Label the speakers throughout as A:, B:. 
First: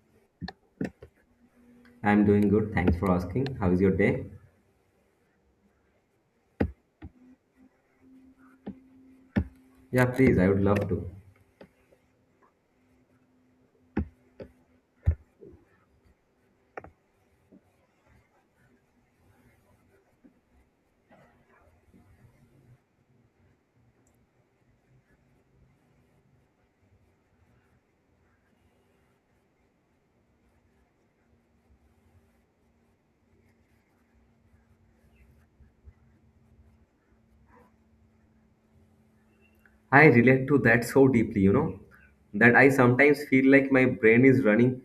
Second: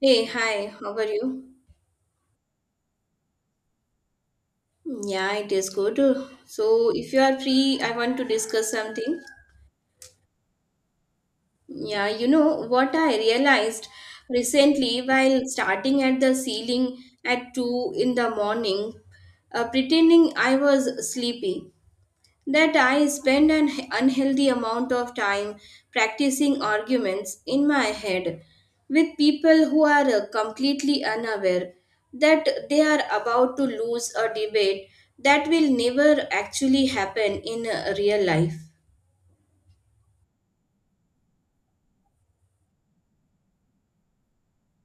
A: Hey, hi, how are you?
B: I'm doing good. Thanks for asking. How is your day?
A: Yeah, it is good. So, if you are free, I want to discuss something.
B: Yeah, please. I would love to.
A: Yeah, you know what I realized recently while starting at the ceiling at 2 in the morning, pretending I was sleepy, that I spend an unhealthy amount of time practicing arguments in my head with people who are completely unaware that they are about to lose a debate that will never actually happen in real life.
B: I relate to that so deeply, that I sometimes feel like my brain is running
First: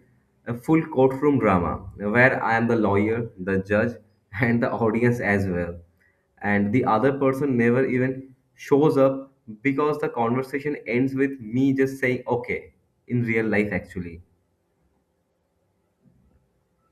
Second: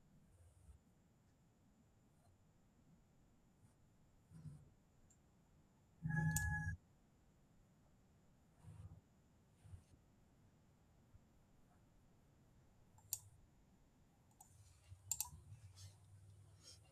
B: a full courtroom drama where I am the lawyer, the judge, and the audience as well. And the other person never even shows up because the conversation ends with me just saying, okay, in real life, actually.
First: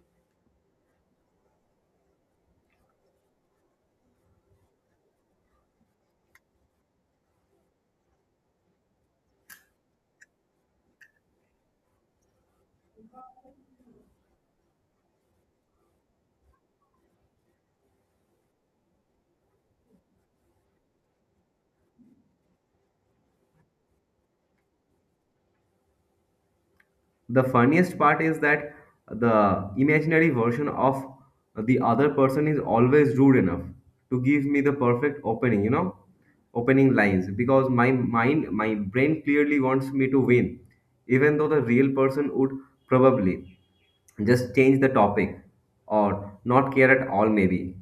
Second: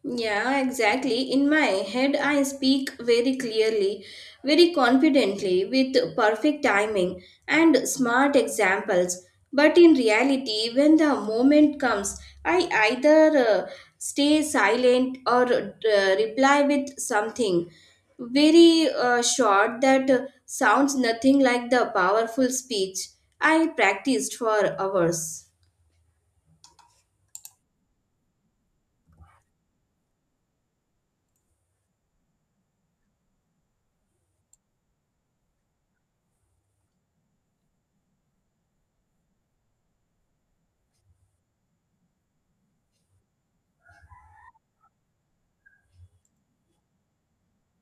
A: Yeah, exactly. In my head, I speak very clearly, very confidently, with perfect timing and smart examples. But in reality, when the moment comes, I either stay silent or reply with something very short that sounds nothing like the powerful speech I practiced for hours.
B: The funniest part is that the imaginary version of the other person is always rude enough to give me the perfect opening you know opening lines, because my brain clearly wants me to win, even though the real person would probably just change the topic or not care at all maybe.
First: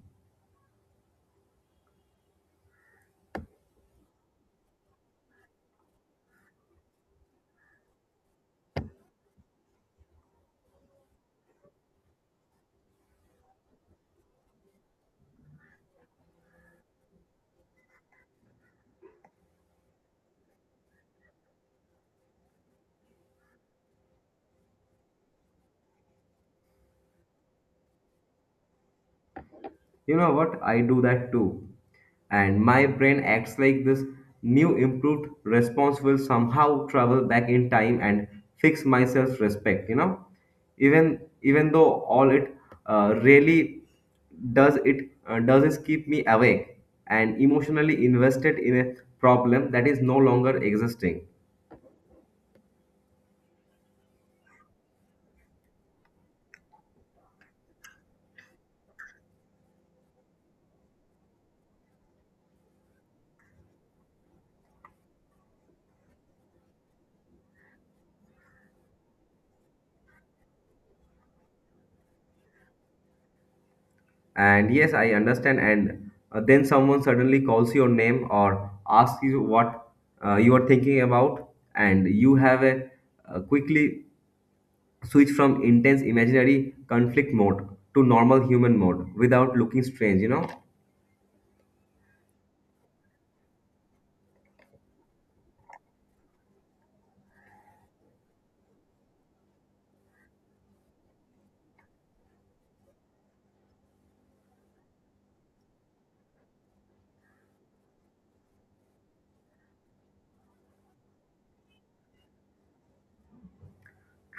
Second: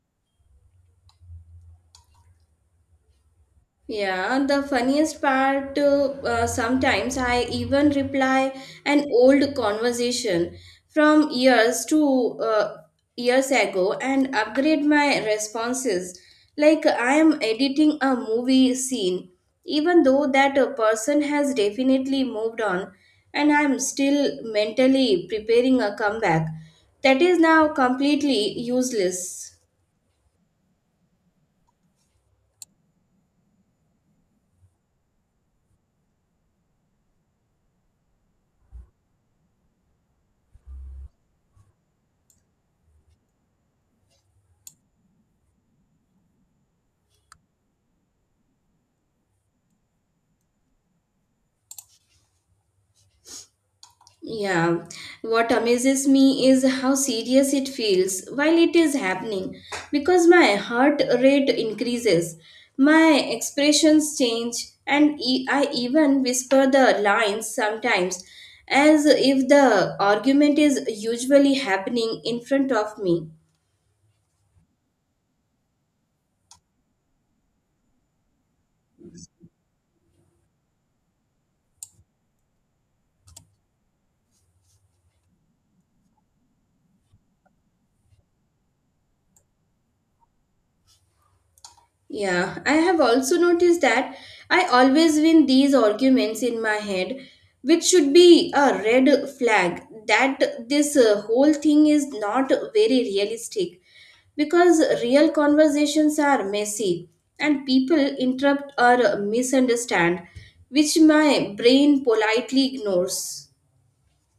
A: Yeah, the funniest part, sometimes I even reply an old conversation from years ago and upgrade my responses. Like I am editing a movie scene, even though that a person has definitely moved on, and I'm still mentally preparing a comeback that is now completely useless.
B: You know what? I do that too. And my brain acts like this new improved response will somehow travel back in time and fix my self respect, you know? Even though all it really does is keep me awake and emotionally invested in a problem that is no longer existing.
A: Yeah, what amazes me is how serious it feels while it is happening because my heart rate increases, my expressions change, and I even whisper the lines sometimes as if the argument is usually happening in front of me.
B: And yes, I understand. And then someone suddenly calls your name or asks you what you are thinking about, and you have a quickly switch from intense imaginary conflict mode to normal human mode without looking strange.
A: Yeah, I have also noticed that I always win these arguments in my head, which should be a red flag that this whole thing is not very realistic because real conversations are messy and people interrupt or misunderstand, which my brain politely ignores.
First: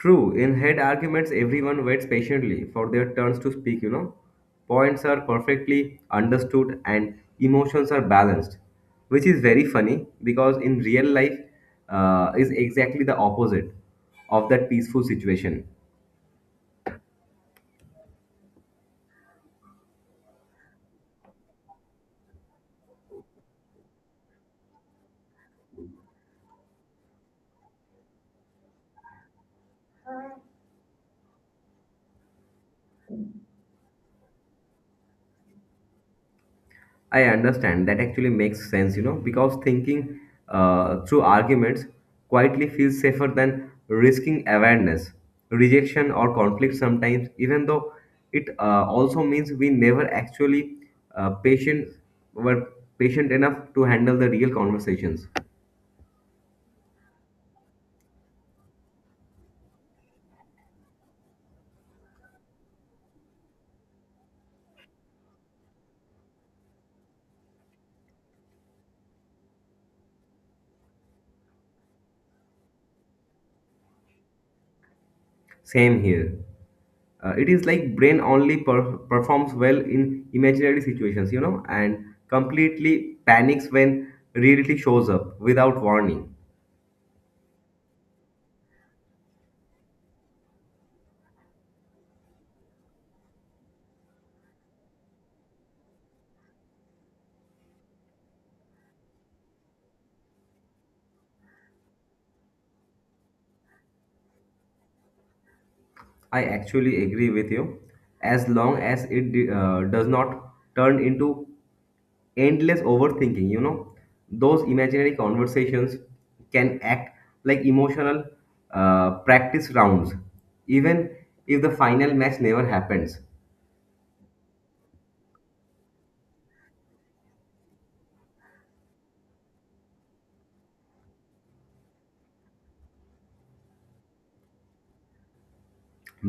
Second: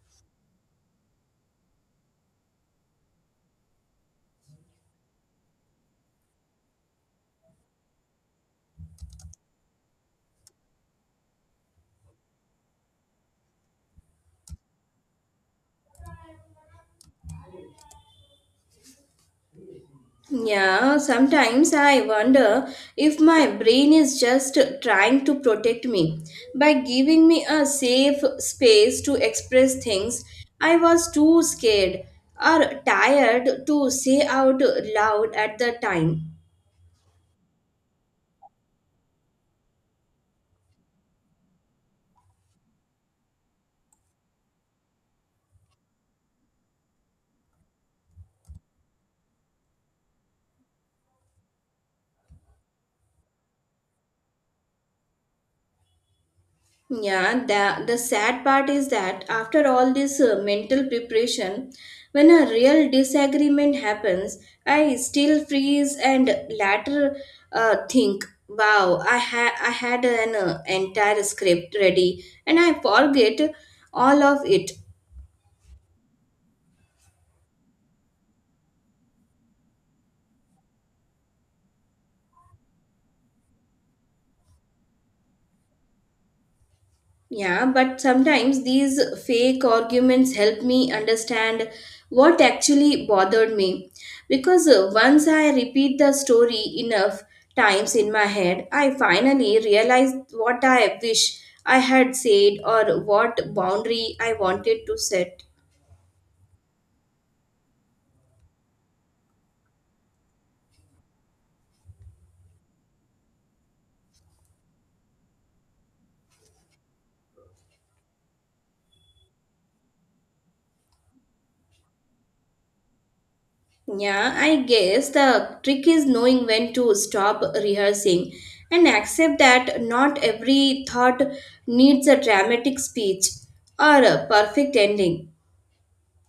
B: True, in head arguments, everyone waits patiently for their turns to speak. Points are perfectly understood and emotions are balanced, which is very funny because in real life is exactly the opposite of that peaceful situation.
A: Yeah, sometimes I wonder if my brain is just trying to protect me by giving me a safe space to express things I was too scared or tired to say out loud at the time.
B: I understand. That actually makes sense, because thinking through arguments quietly feels safer than risking awareness, rejection, or conflict sometimes, even though it also means we never actually uh, patient were patient enough to handle the real conversations.
A: Yeah, the sad part is that after all this mental preparation, when a real disagreement happens, I still freeze and later think, wow, I had an entire script ready and I forget all of it.
B: Same here. It is like brain only performs well in imaginary situations, and completely panics when reality shows up without warning.
A: Yeah, but sometimes these fake arguments help me understand what actually bothered me. Because once I repeat the story enough times in my head, I finally realize what I wish I had said or what boundary I wanted to set.
B: I actually agree with you. As long as it does not turn into endless overthinking, those imaginary conversations can act like emotional practice rounds, even if the final match never happens.
A: Yeah, I guess the trick is knowing when to stop rehearsing and accept that not every thought needs a dramatic speech or a perfect ending.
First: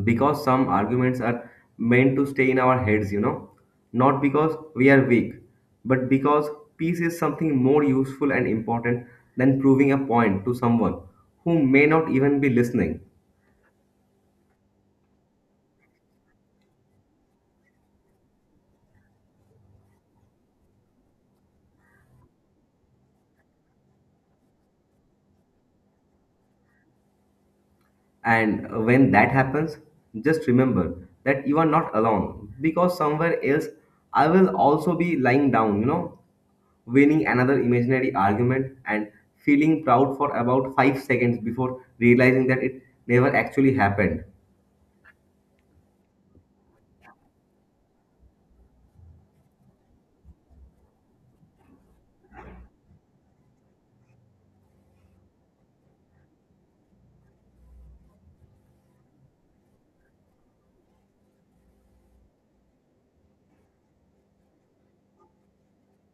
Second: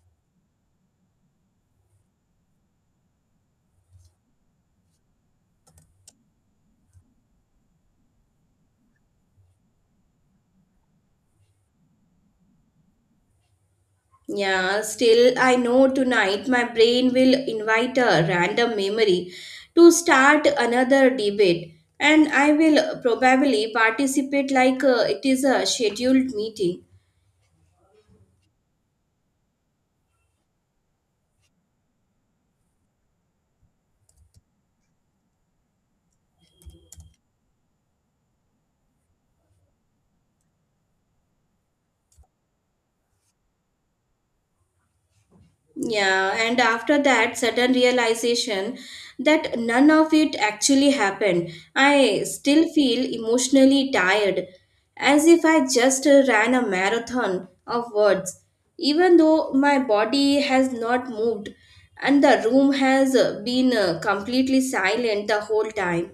B: Because some arguments are meant to stay in our heads, not because we are weak, but because peace is something more useful and important than proving a point to someone who may not even be listening.
A: Yeah, still, I know tonight my brain will invite a random memory to start another debate, and I will probably participate like it is a scheduled meeting.
B: And when that happens, just remember that you are not alone because somewhere else I will also be lying down, winning another imaginary argument and feeling proud for about 5 seconds before realizing that it never actually happened.
A: Yeah, and after that sudden realization that none of it actually happened, I still feel emotionally tired, as if I just ran a marathon of words, even though my body has not moved and the room has been completely silent the whole time.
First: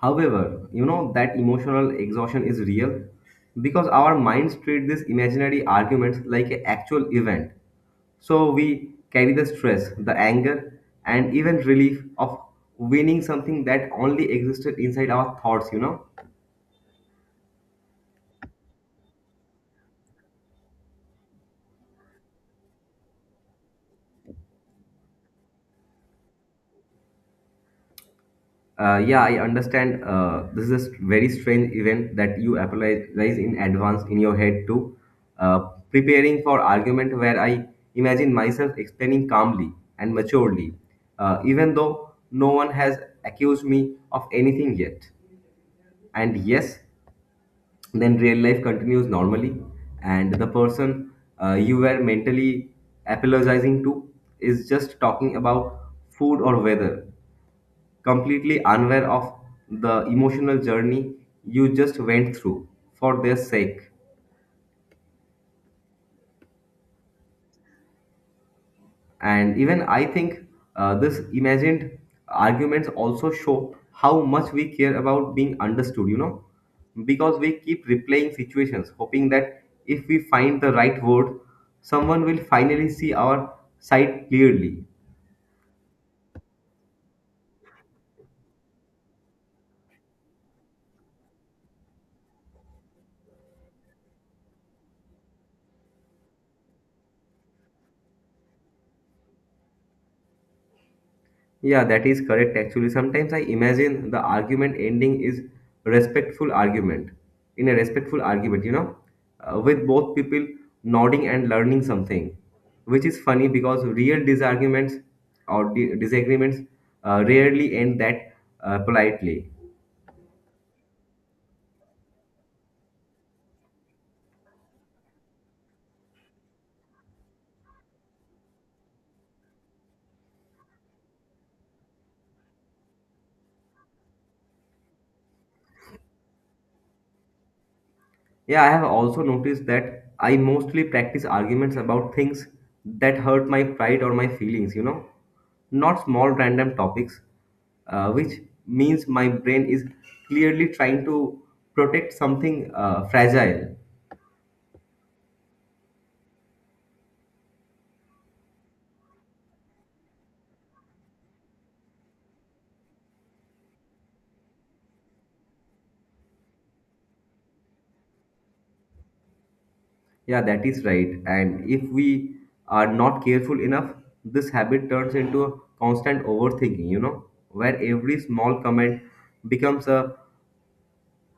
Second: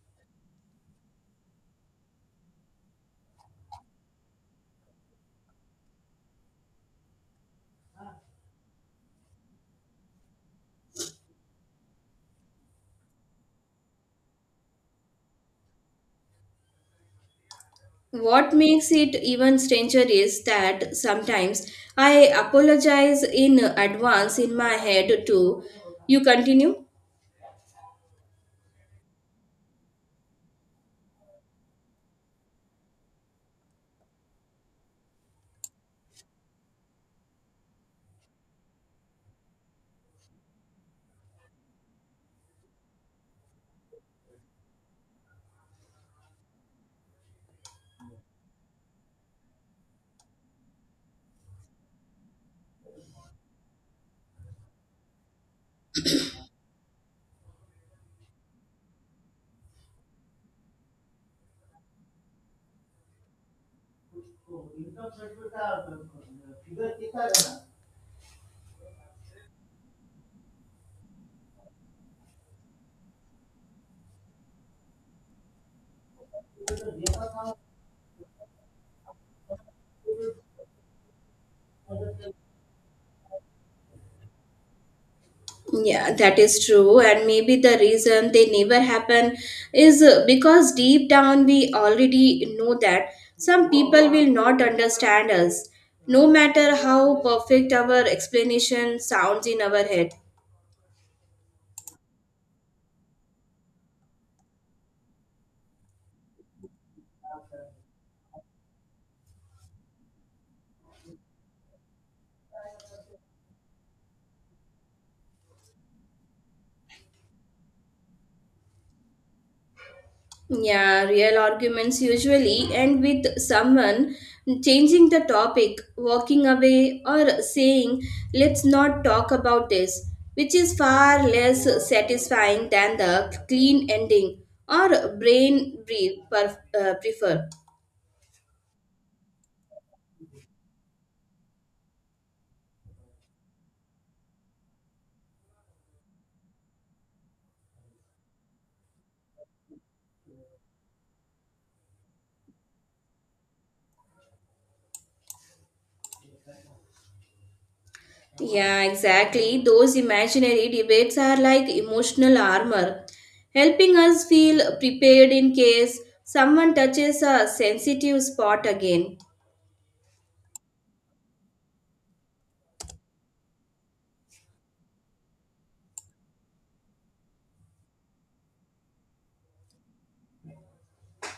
B: However, that emotional exhaustion is real because our minds treat these imaginary arguments like an actual event. So we carry the stress, the anger, and even relief of winning something that only existed inside our thoughts.
A: What makes it even stranger is that sometimes I apologize in advance in my head too. You continue?
B: Yeah, I understand. This is a very strange event that you apologize in advance in your head to uh, preparing for argument where I imagine myself explaining calmly and maturely, even though no one has accused me of anything yet. And yes, then real life continues normally and the person you were mentally apologizing to is just talking about food or weather completely unaware of the emotional journey you just went through for their sake. And even I think this imagined arguments also show how much we care about being understood, because we keep replaying situations, hoping that if we find the right word, someone will finally see our side clearly.
A: Yeah, that is true. And maybe the reason they never happen is because deep down we already know that some people will not understand us, no matter how perfect our explanation sounds in our head.
B: Yeah, that is correct actually. Sometimes I imagine the argument ending is respectful argument. In a respectful argument, with both people nodding and learning something, which is funny because real disagreements rarely end that politely.
A: Yeah, real arguments usually end with someone changing the topic, walking away, or saying, let's not talk about this, which is far less satisfying than the clean ending or brain breathe prefer.
B: Yeah, I have also noticed that I mostly practice arguments about things that hurt my pride or my feelings, not small random topics, which means my brain is clearly trying to protect something fragile.
A: Yeah, exactly. Those imaginary debates are like emotional armor, helping us feel prepared in case someone touches a sensitive spot again.
B: Yeah, that is right. And if we are not careful enough, this habit turns into a constant overthinking, where every small comment becomes a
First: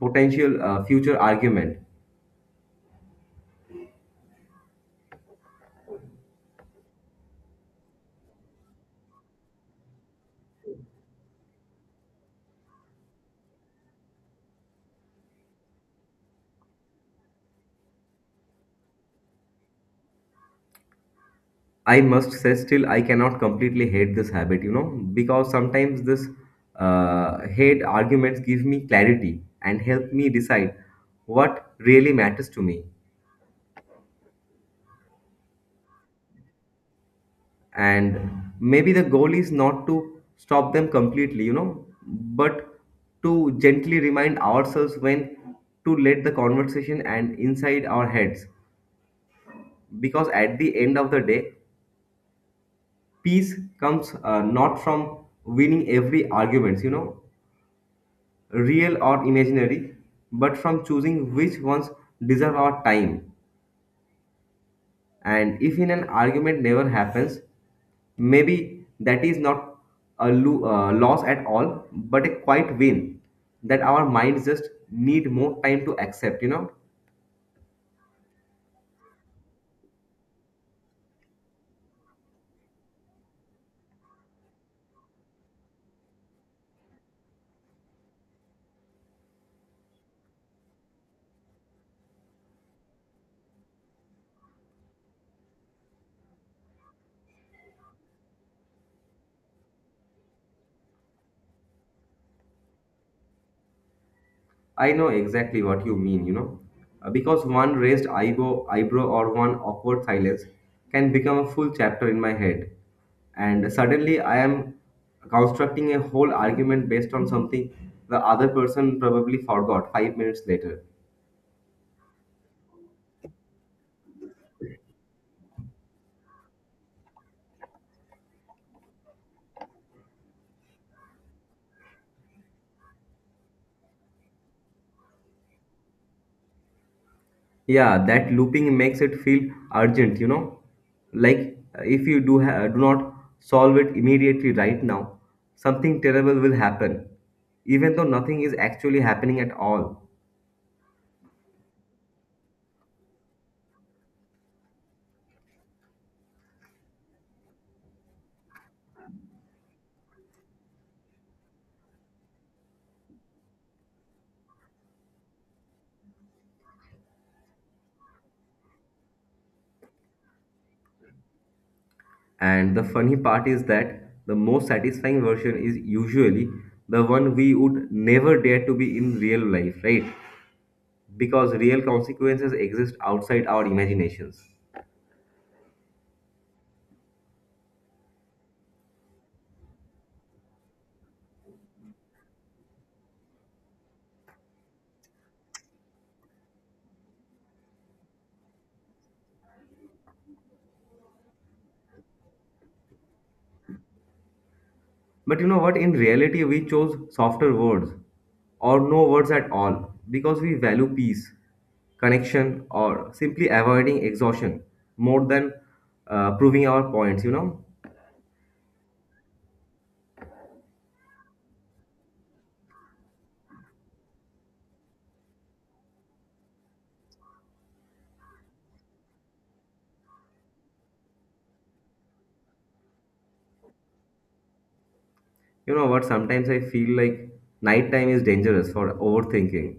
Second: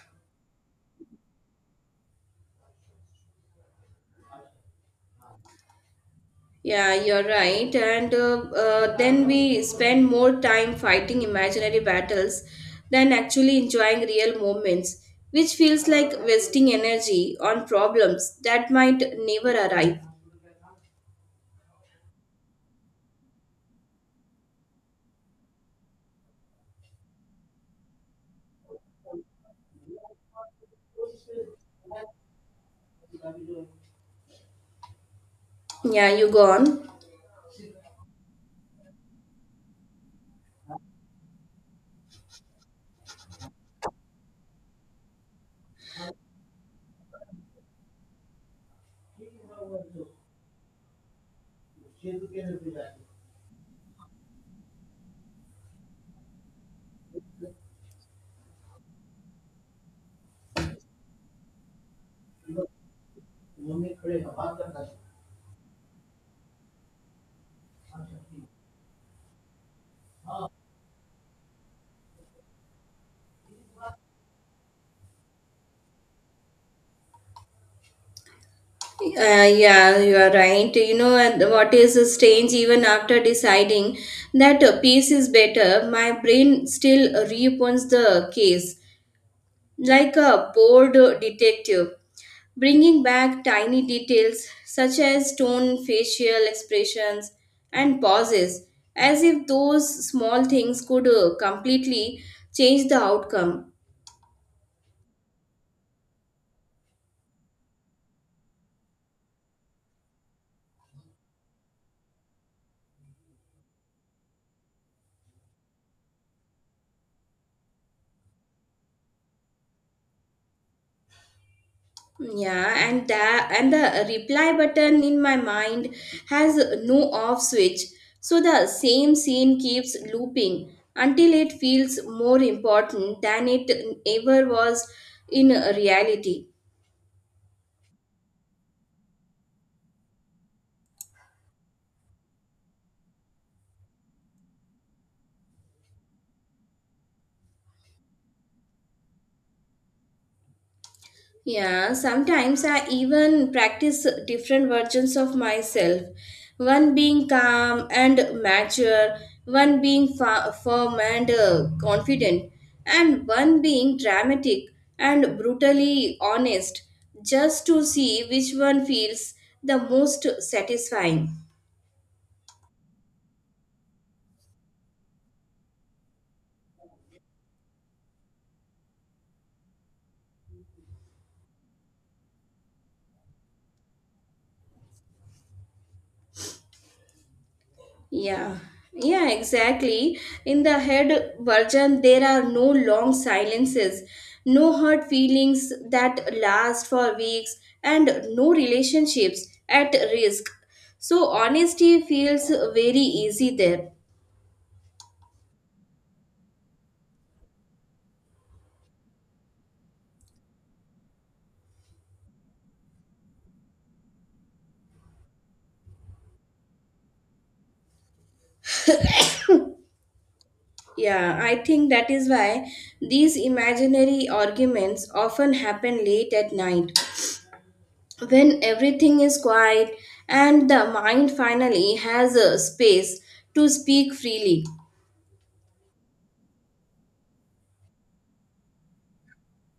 B: potential future argument.
A: Yeah, you're right. And then we spend more time fighting imaginary battles than actually enjoying real moments, which feels like wasting energy on problems that might never arrive.
B: I must say, still, I cannot completely hate this habit, because sometimes this hate arguments give me clarity and help me decide what really matters to me.
A: Yeah, you go on.
B: And maybe the goal is not to stop them completely, but to gently remind ourselves when to let the conversation and inside our heads. Because at the end of the day, peace comes not from winning every arguments, real or imaginary, but from choosing which ones deserve our time. And if in an argument never happens, maybe that is not a loss at all, but a quiet win that our minds just need more time to accept.
A: Yeah, you are right. You know, and what is strange, even after deciding that a piece is better, my brain still reopens the case like a bored detective bringing back tiny details such as tone, facial expressions, and pauses, as if those small things could completely change the outcome.
B: I know exactly what you mean, because one raised eyebrow or one awkward silence can become a full chapter in my head. And suddenly I am constructing a whole argument based on something the other person probably forgot 5 minutes later.
A: Yeah, and the reply button in my mind has no off switch, so the same scene keeps looping until it feels more important than it ever was in reality.
B: Yeah, that looping makes it feel urgent. Like if you do do not solve it immediately right now, something terrible will happen, even though nothing is actually happening at all.
A: Yeah, sometimes I even practice different versions of myself. One being calm and mature, one being firm and confident, and one being dramatic and brutally honest, just to see which one feels the most satisfying.
B: And the funny part is that the most satisfying version is usually the one we would never dare to be in real life, right? Because real consequences exist outside our imaginations.
A: Yeah, yeah, exactly. In the head version, there are no long silences, no hurt feelings that last for weeks, and no relationships at risk. So, honesty feels very easy there.
B: But you know what? In reality, we chose softer words or no words at all because we value peace, connection, or simply avoiding exhaustion more than proving our points, you know?
A: Yeah, I think that is why these imaginary arguments often happen late at night when everything is quiet and the mind finally has a space to speak freely.
B: You know what? Sometimes I feel like nighttime is dangerous for overthinking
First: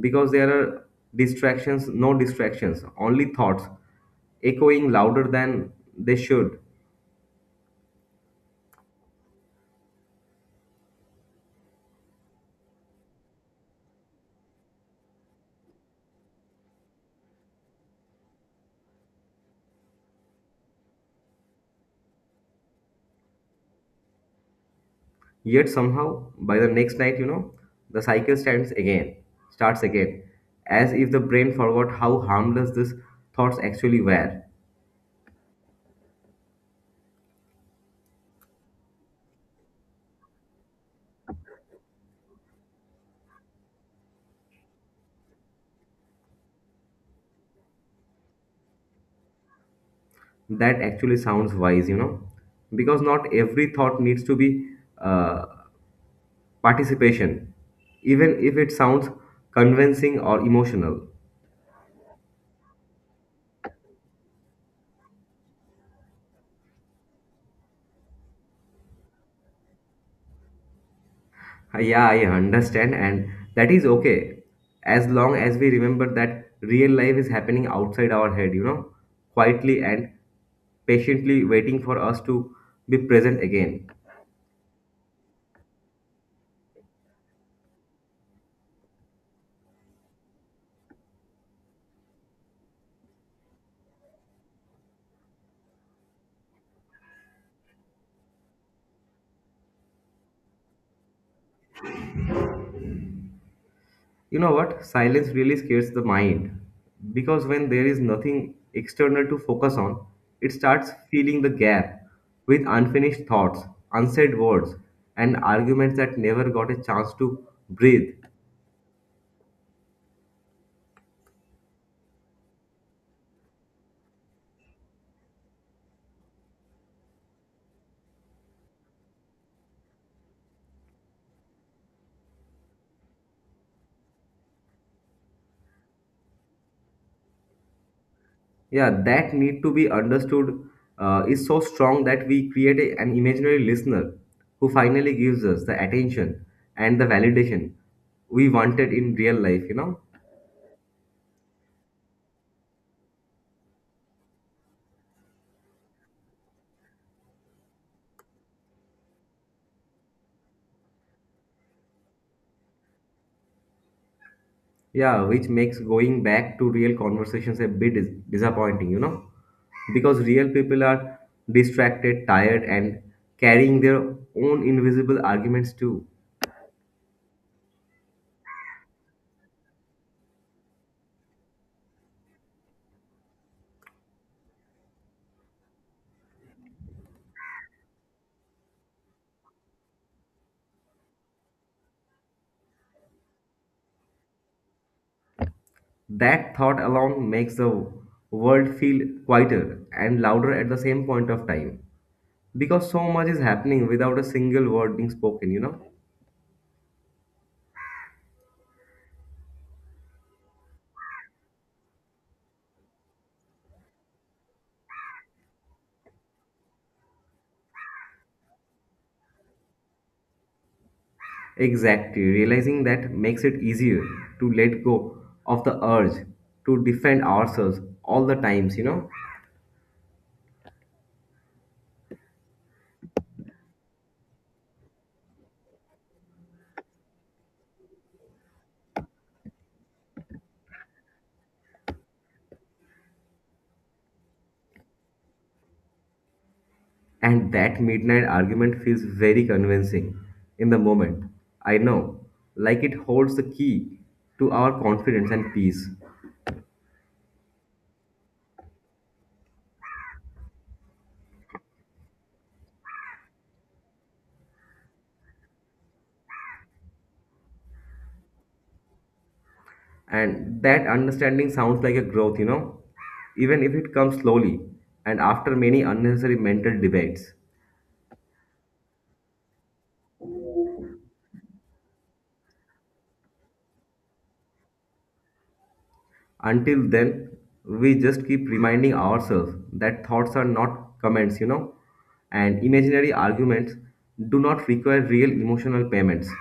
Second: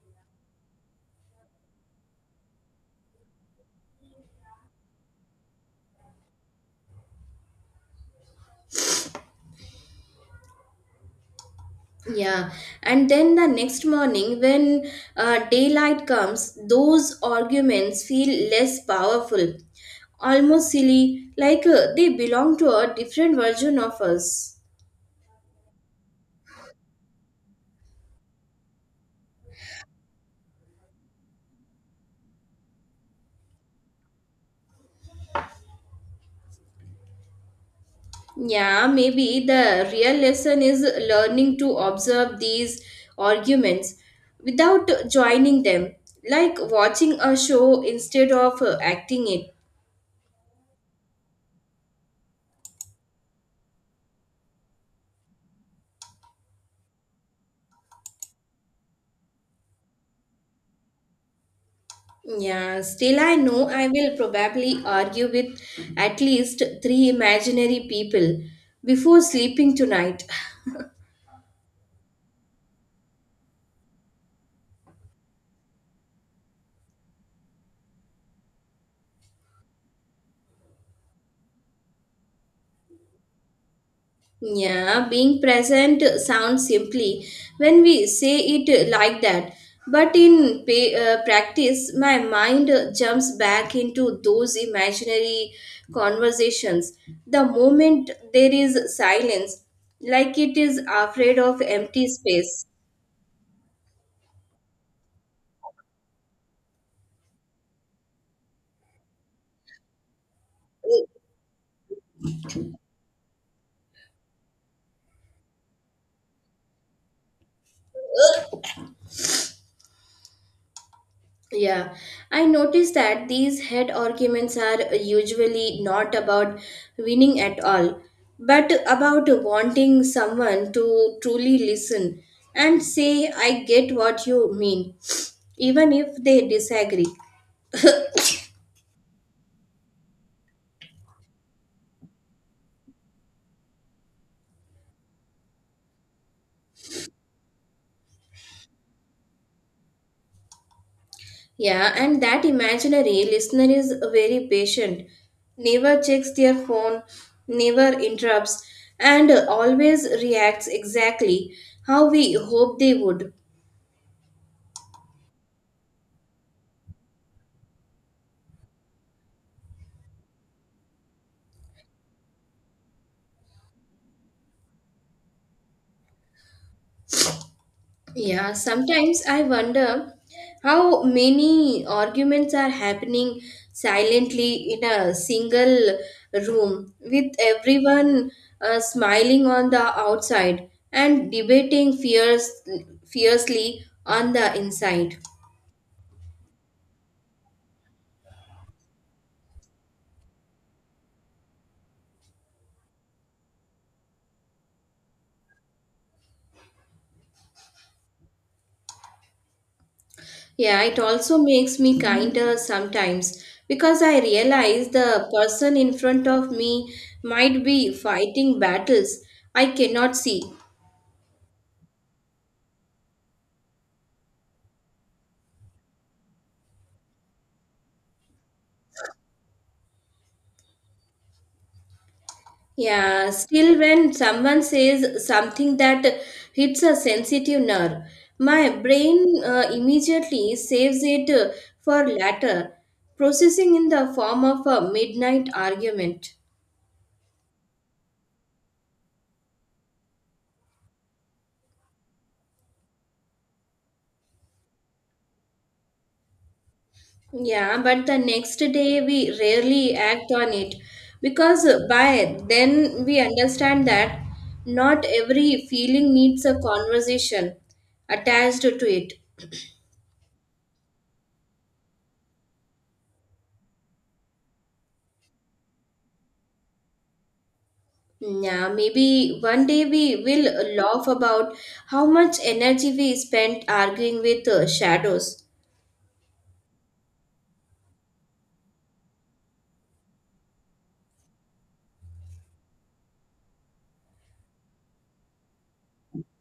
B: because there are distractions, no distractions, only thoughts echoing louder than they should.
A: Yeah, and then the next morning, when daylight comes, those arguments feel less powerful, almost silly, like they belong to a different version of us.
B: Yet somehow, by the next night, the cycle starts again, as if the brain forgot how harmless these thoughts actually were.
A: Yeah, maybe the real lesson is learning to observe these arguments without joining them, like watching a show instead of acting it.
B: That actually sounds wise, because not every thought needs to be uh, participation, even if it sounds convincing or emotional.
A: Yeah, still, I know I will probably argue with at least three imaginary people before sleeping tonight.
B: Yeah, I understand, and that is okay as long as we remember that real life is happening outside our head, quietly and patiently waiting for us to be present again.
A: Yeah, being present sounds simply when we say it like that, but in practice, my mind jumps back into those imaginary conversations the moment there is silence, like it is afraid of empty space.
B: You know what? Silence really scares the mind because when there is nothing external to focus on, it starts filling the gap with unfinished thoughts, unsaid words, and arguments that never got a chance to breathe.
A: Yeah, I noticed that these head arguments are usually not about winning at all, but about wanting someone to truly listen and say, I get what you mean, even if they disagree.
B: Yeah, that need to be understood is so strong that we create an imaginary listener who finally gives us the attention and the validation we wanted in real life.
A: Yeah, and that imaginary listener is very patient, never checks their phone, never interrupts, and always reacts exactly how we hope they would.
B: Yeah, which makes going back to real conversations a bit disappointing because real people are distracted tired and carrying their own invisible arguments too.
A: Yeah, sometimes I wonder how many arguments are happening silently in a single room with everyone smiling on the outside and debating fiercely on the inside.
B: That thought alone makes the world feel quieter and louder at the same point of time because so much is happening without a single word being spoken.
A: Yeah, it also makes me kinder sometimes because I realize the person in front of me might be fighting battles I cannot see.
B: Exactly, realizing that makes it easier to let go of the urge to defend ourselves all the times.
A: Yeah, still, when someone says something that hits a sensitive nerve, my brain immediately saves it for later, processing in the form of a midnight argument.
B: And that midnight argument feels very convincing in the moment, I know, like it holds the key to our confidence and peace.
A: Yeah, but the next day we rarely act on it because by then we understand that not every feeling needs a conversation attached to it.
B: And that understanding sounds like a growth even if it comes slowly and after many unnecessary mental debates.
A: Yeah, maybe one day we will laugh about how much energy we spent arguing with shadows.
B: Until then, we just keep reminding ourselves that thoughts are not comments, and imaginary arguments do not require real emotional payments.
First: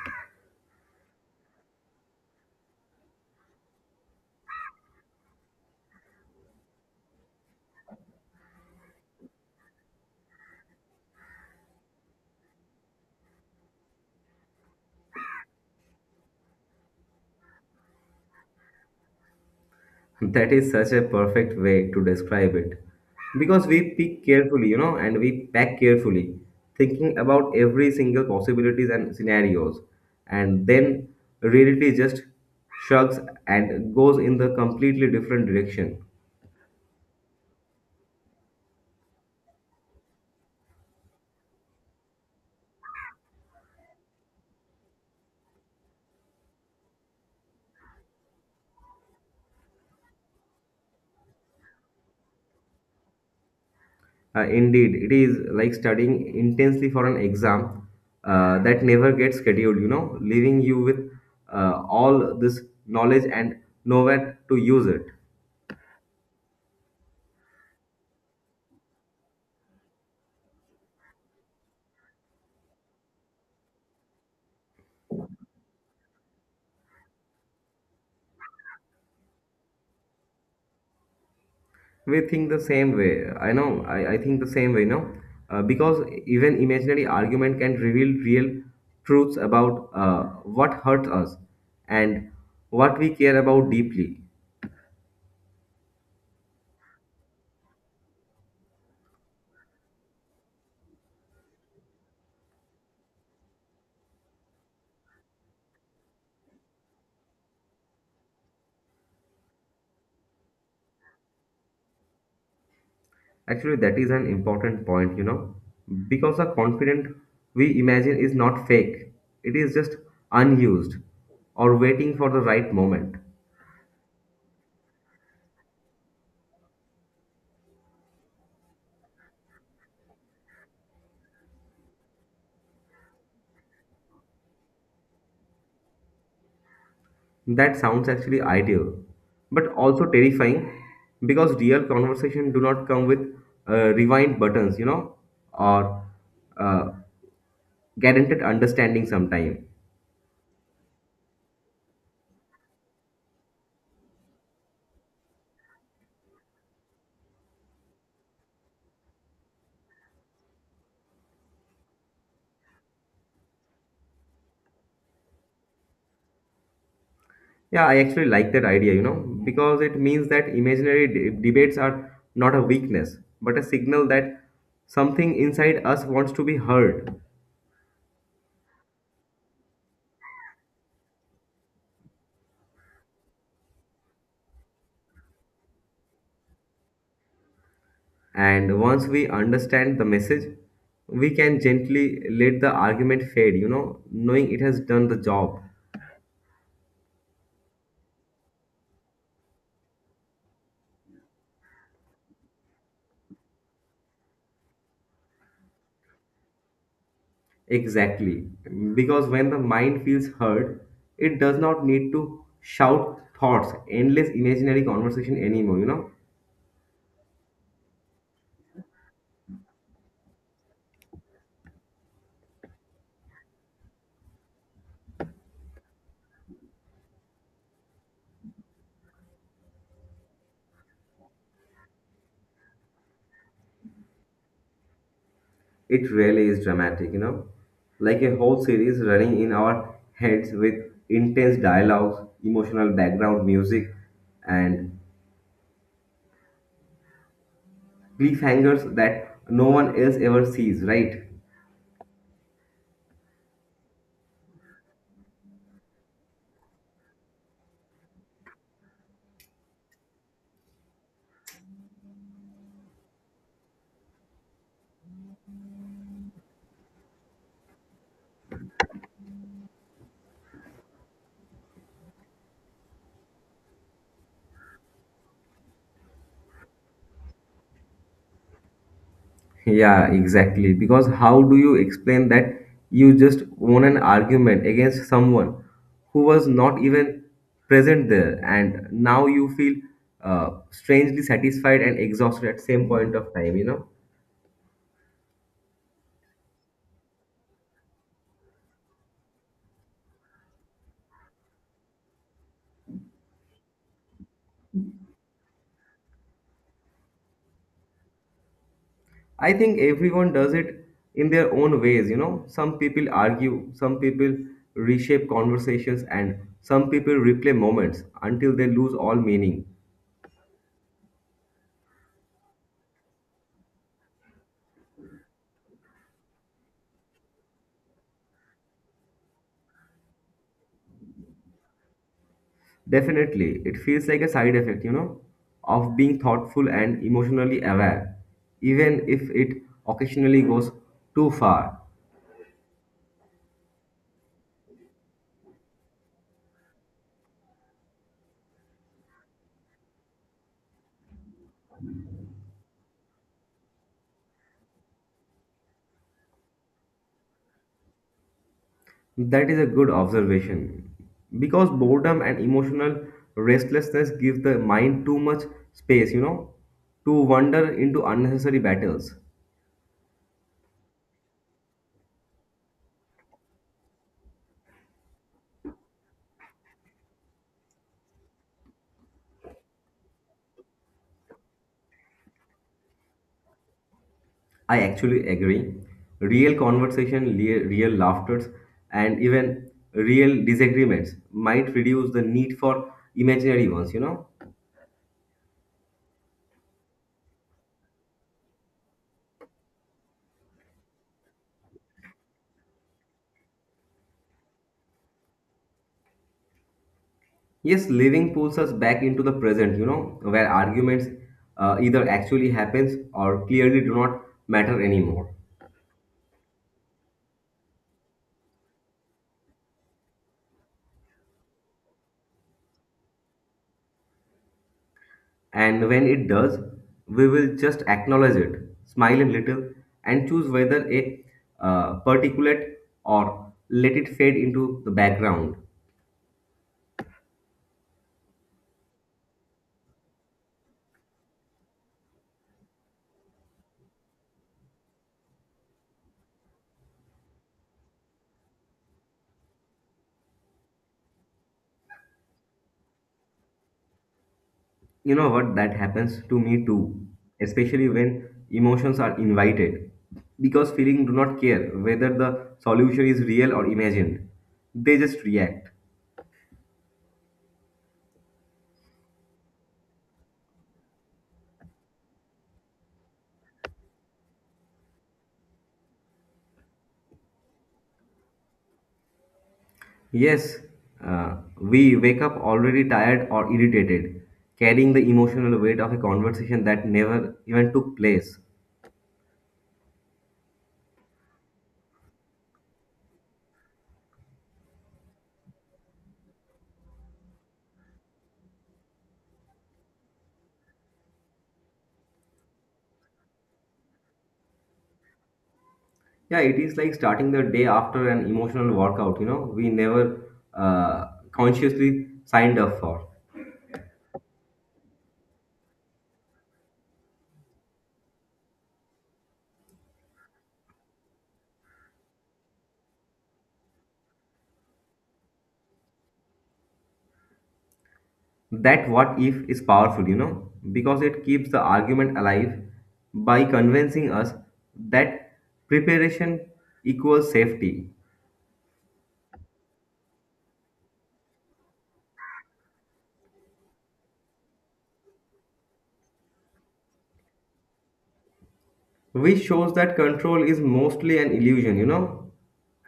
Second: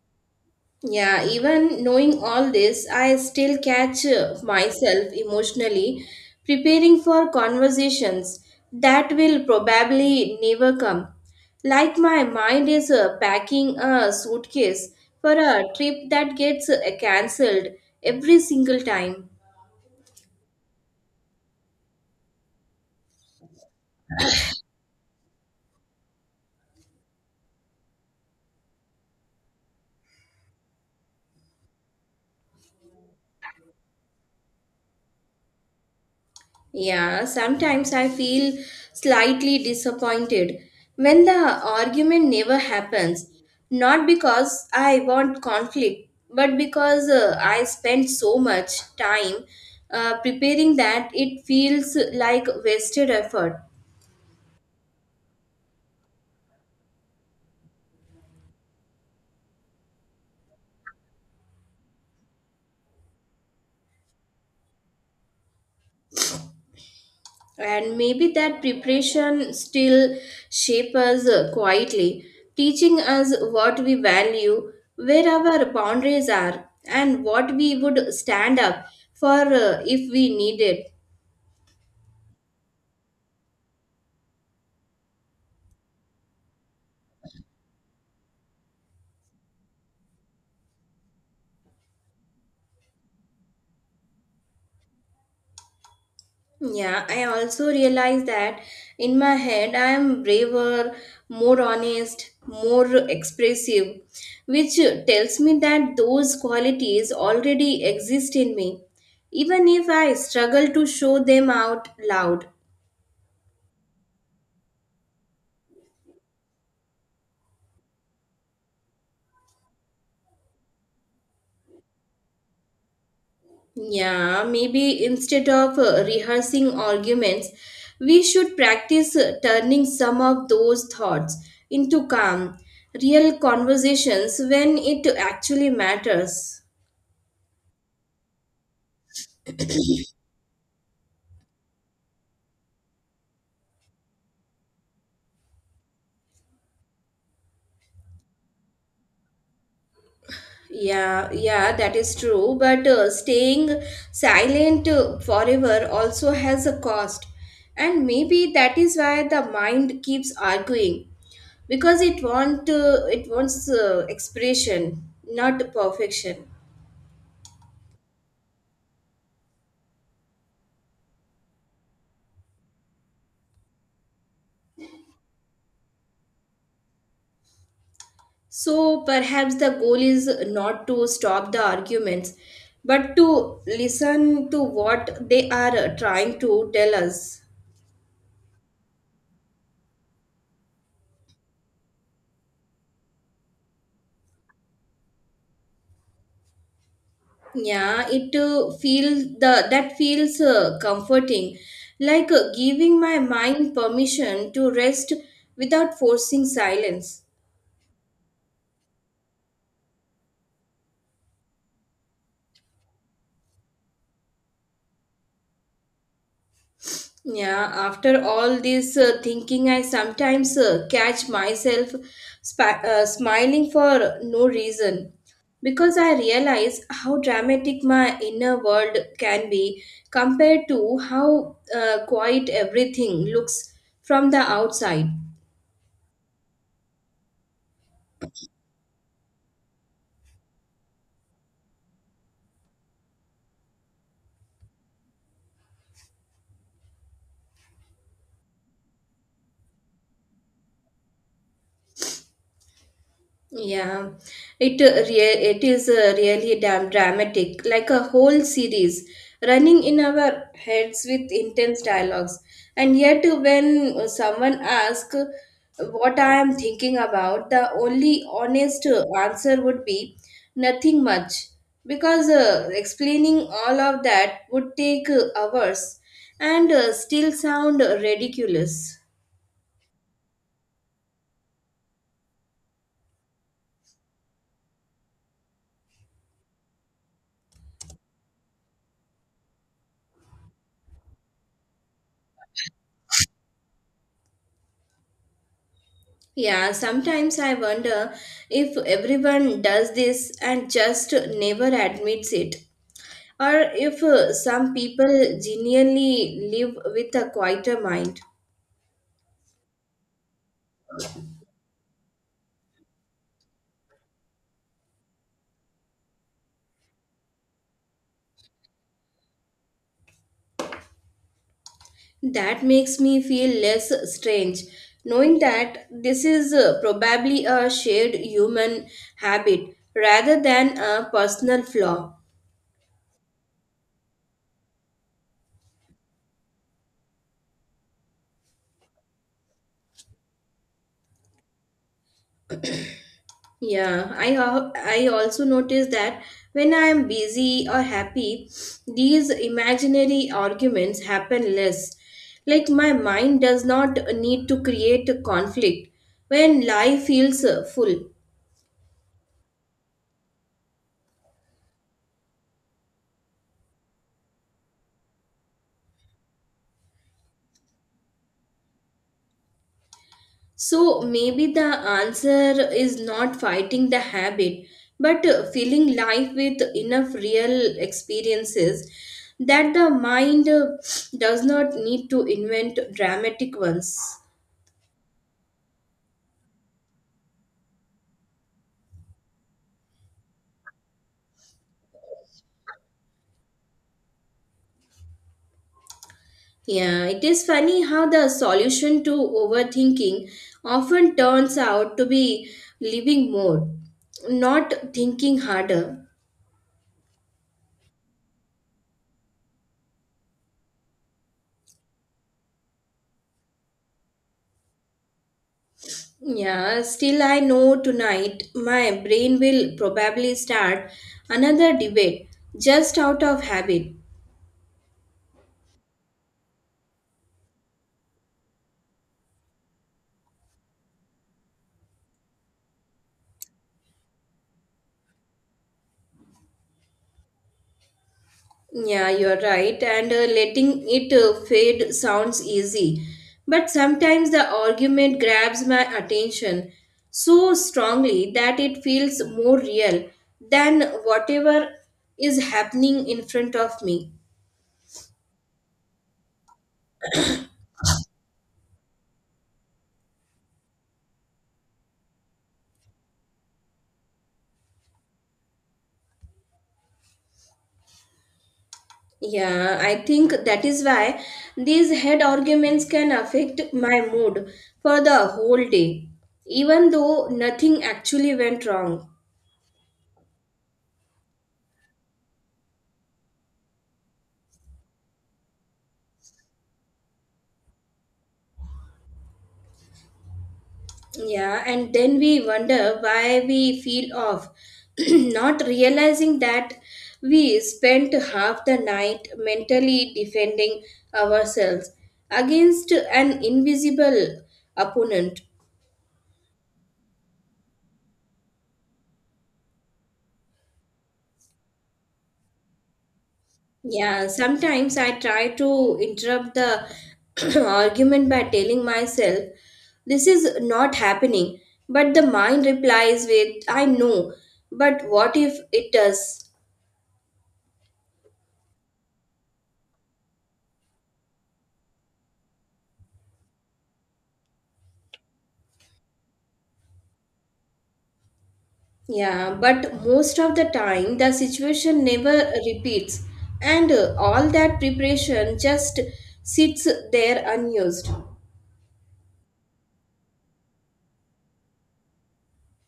A: Yeah, even knowing all this, I still catch myself emotionally preparing for conversations that will probably never come. Like my mind is packing a suitcase for a trip that gets cancelled every single time.
B: That is such a perfect way to describe it. Because we pick carefully, and we pack carefully, thinking about every single possibilities and scenarios. And then reality just shrugs and goes in the completely different direction.
A: Yeah, sometimes I feel slightly disappointed when the argument never happens. Not because I want conflict, but because I spent so much time preparing that it feels like wasted effort.
B: Indeed, it is like studying intensely for an exam that never gets scheduled, leaving you with all this knowledge and nowhere to use it.
A: And maybe that preparation still shapes us quietly, teaching us what we value, where our boundaries are, and what we would stand up for if we need it.
B: We think the same way. I know, I think the same way, No, know, because even imaginary argument can reveal real truths about what hurts us and what we care about deeply.
A: Yeah, I also realize that in my head I am braver, more honest, more expressive, which tells me that those qualities already exist in me, even if I struggle to show them out loud.
B: Actually, that is an important point, because the confident we imagine is not fake, it is just unused or waiting for the right moment.
A: Yeah, maybe instead of rehearsing arguments, we should practice turning some of those thoughts into calm, real conversations when it actually matters.
B: That sounds actually ideal, but also terrifying because real conversation do not come with rewind buttons, or uh, guaranteed understanding sometime.
A: Yeah, yeah, that is true. But staying silent forever also has a cost. And maybe that is why the mind keeps arguing because it wants expression, not perfection.
B: Yeah, I actually like that idea, because it means that imaginary debates are not a weakness, but a signal that something inside us wants to be heard.
A: So perhaps the goal is not to stop the arguments, but to listen to what they are trying to tell us.
B: And once we understand the message, we can gently let the argument fade, knowing it has done the job.
A: Yeah, it feels the that feels comforting, like giving my mind permission to rest without forcing silence.
B: Exactly. Because when the mind feels heard, it does not need to shout thoughts, endless imaginary conversation anymore.
A: Yeah, after all this thinking, I sometimes catch myself smiling for no reason because I realize how dramatic my inner world can be compared to how quiet everything looks from the outside.
B: It really is dramatic, like a whole series running in our heads with intense dialogues, emotional background music, and cliffhangers that no one else ever sees, right?
A: Yeah, it is really damn dramatic, like a whole series running in our heads with intense dialogues. And yet, when someone asks what I am thinking about, the only honest answer would be nothing much, because explaining all of that would take hours and still sound ridiculous.
B: Yeah, exactly. Because how do you explain that you just won an argument against someone who was not even present there, and now you feel strangely satisfied and exhausted at same point of time, you know?
A: Yeah, sometimes I wonder if everyone does this and just never admits it, or if some people genuinely live with a quieter mind.
B: I think everyone does it in their own ways. Some people argue, some people reshape conversations, and some people replay moments until they lose all meaning.
A: That makes me feel less strange, knowing that this is probably a shared human habit rather than a personal flaw.
B: Definitely, it feels like a side effect, of being thoughtful and emotionally aware, even if it occasionally goes too far.
A: Yeah, I also notice that when I am busy or happy, these imaginary arguments happen less. Like my mind does not need to create a conflict when life feels full.
B: That is a good observation. Because boredom and emotional restlessness give the mind too much space, to wander into unnecessary battles.
A: So maybe the answer is not fighting the habit, but filling life with enough real experiences that the mind does not need to invent dramatic ones.
B: I actually agree. Real conversation, real laughters, and even real disagreements might reduce the need for imaginary ones.
A: Yeah, it is funny how the solution to overthinking often turns out to be living more, not thinking harder.
B: Yes, living pulls us back into the present, where arguments either actually happens or clearly do not matter anymore.
A: Yeah, still, I know tonight my brain will probably start another debate just out of habit.
B: And when it does, we will just acknowledge it, smile a little, and choose whether a particulate or let it fade into the background.
A: Yeah, you're right. And letting it fade sounds easy. But sometimes the argument grabs my attention so strongly that it feels more real than whatever is happening in front of me.
B: You know what? That happens to me too, especially when emotions are invited. Because feeling do not care whether the solution is real or imagined. They just react.
A: Yeah, I think that is why these head arguments can affect my mood for the whole day, even though nothing actually went wrong.
B: Yes, we wake up already tired or irritated, carrying the emotional weight of a conversation that never even took place.
A: Yeah, and then we wonder why we feel off, not realizing that we spent half the night mentally defending ourselves against an invisible opponent.
B: Yeah, it is like starting the day after an emotional workout, we never consciously signed up for.
A: Yeah, sometimes I try to interrupt the argument by telling myself, this is not happening. But the mind replies with, I know, but what if it does?
B: That what if is powerful, because it keeps the argument alive by convincing us that preparation equals safety,
A: Yeah, but most of the time the situation never repeats, and all that preparation just sits there unused.
B: which shows that control is mostly an illusion,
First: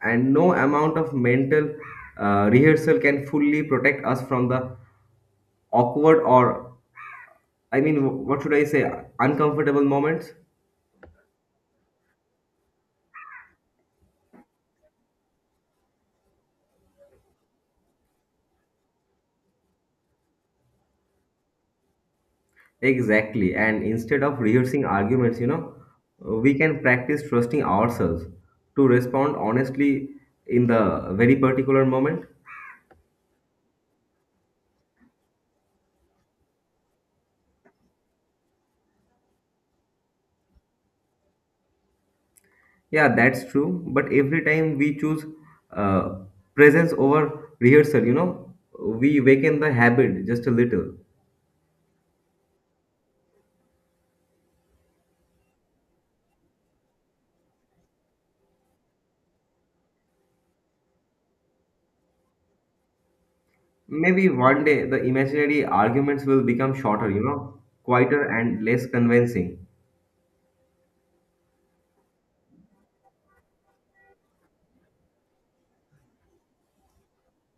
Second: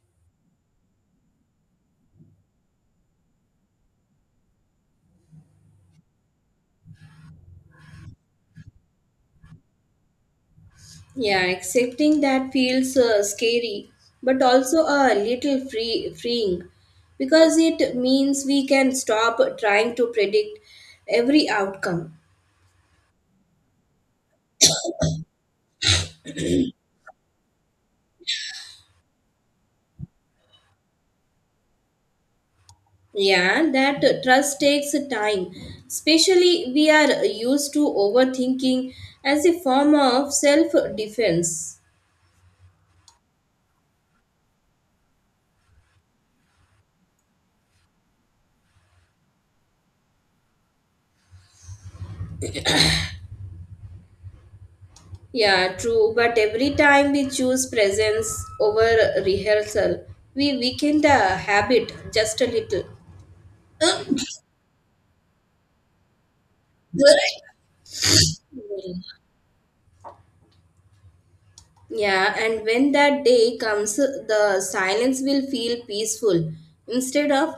B: and no amount of mental rehearsal can fully protect us from the awkward or, I mean, what should I say, uncomfortable moments.
A: Yeah, accepting that feels scary, but also a little freeing, because it means we can stop trying to predict every outcome.
B: Exactly. And instead of rehearsing arguments, we can practice trusting ourselves to respond honestly in the very particular moment.
A: Yeah, that trust takes time. Especially, we are used to overthinking as a form of self defense.
B: Yeah, that's true. But every time we choose uh, presence over rehearsal, we waken the habit just a little.
A: Yeah, true. But every time we choose presence over rehearsal, we weaken the habit just a little.
B: Maybe one day the imaginary arguments will become shorter, quieter and less convincing.
A: Yeah, and when that day comes, the silence will feel peaceful instead of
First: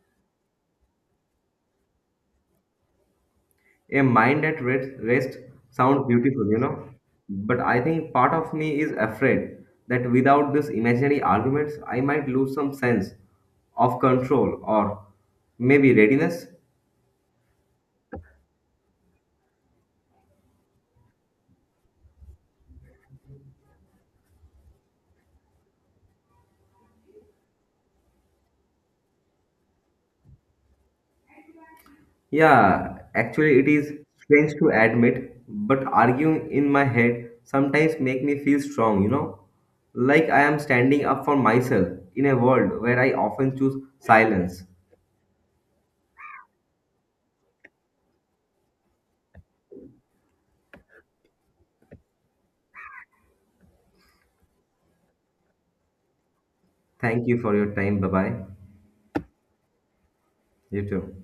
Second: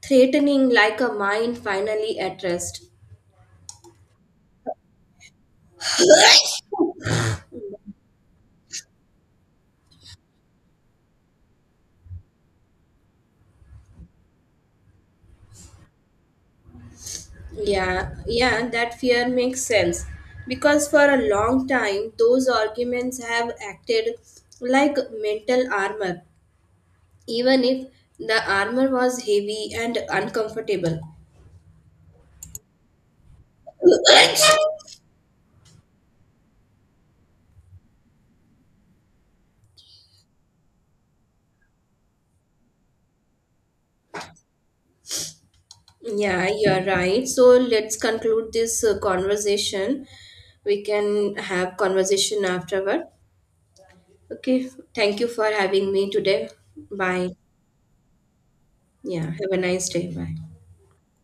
A: threatening like a mind finally at rest.
B: A mind at rest sound beautiful. But I think part of me is afraid that without these imaginary arguments, I might lose some sense of control or maybe readiness.
A: Yeah, yeah, that fear makes sense because for a long time those arguments have acted like mental armor even if the armor was heavy and uncomfortable.
B: Yeah, actually, it is strange to admit, but arguing in my head sometimes make me feel strong, like I am standing up for myself in a world where I often choose silence.
A: Yeah, you're right. So let's conclude this conversation. We can have conversation afterward. Okay, thank you for having me today.
B: Thank
A: Bye.
B: you for your time. Bye bye.
A: Yeah, have a nice day. Bye.
B: You too.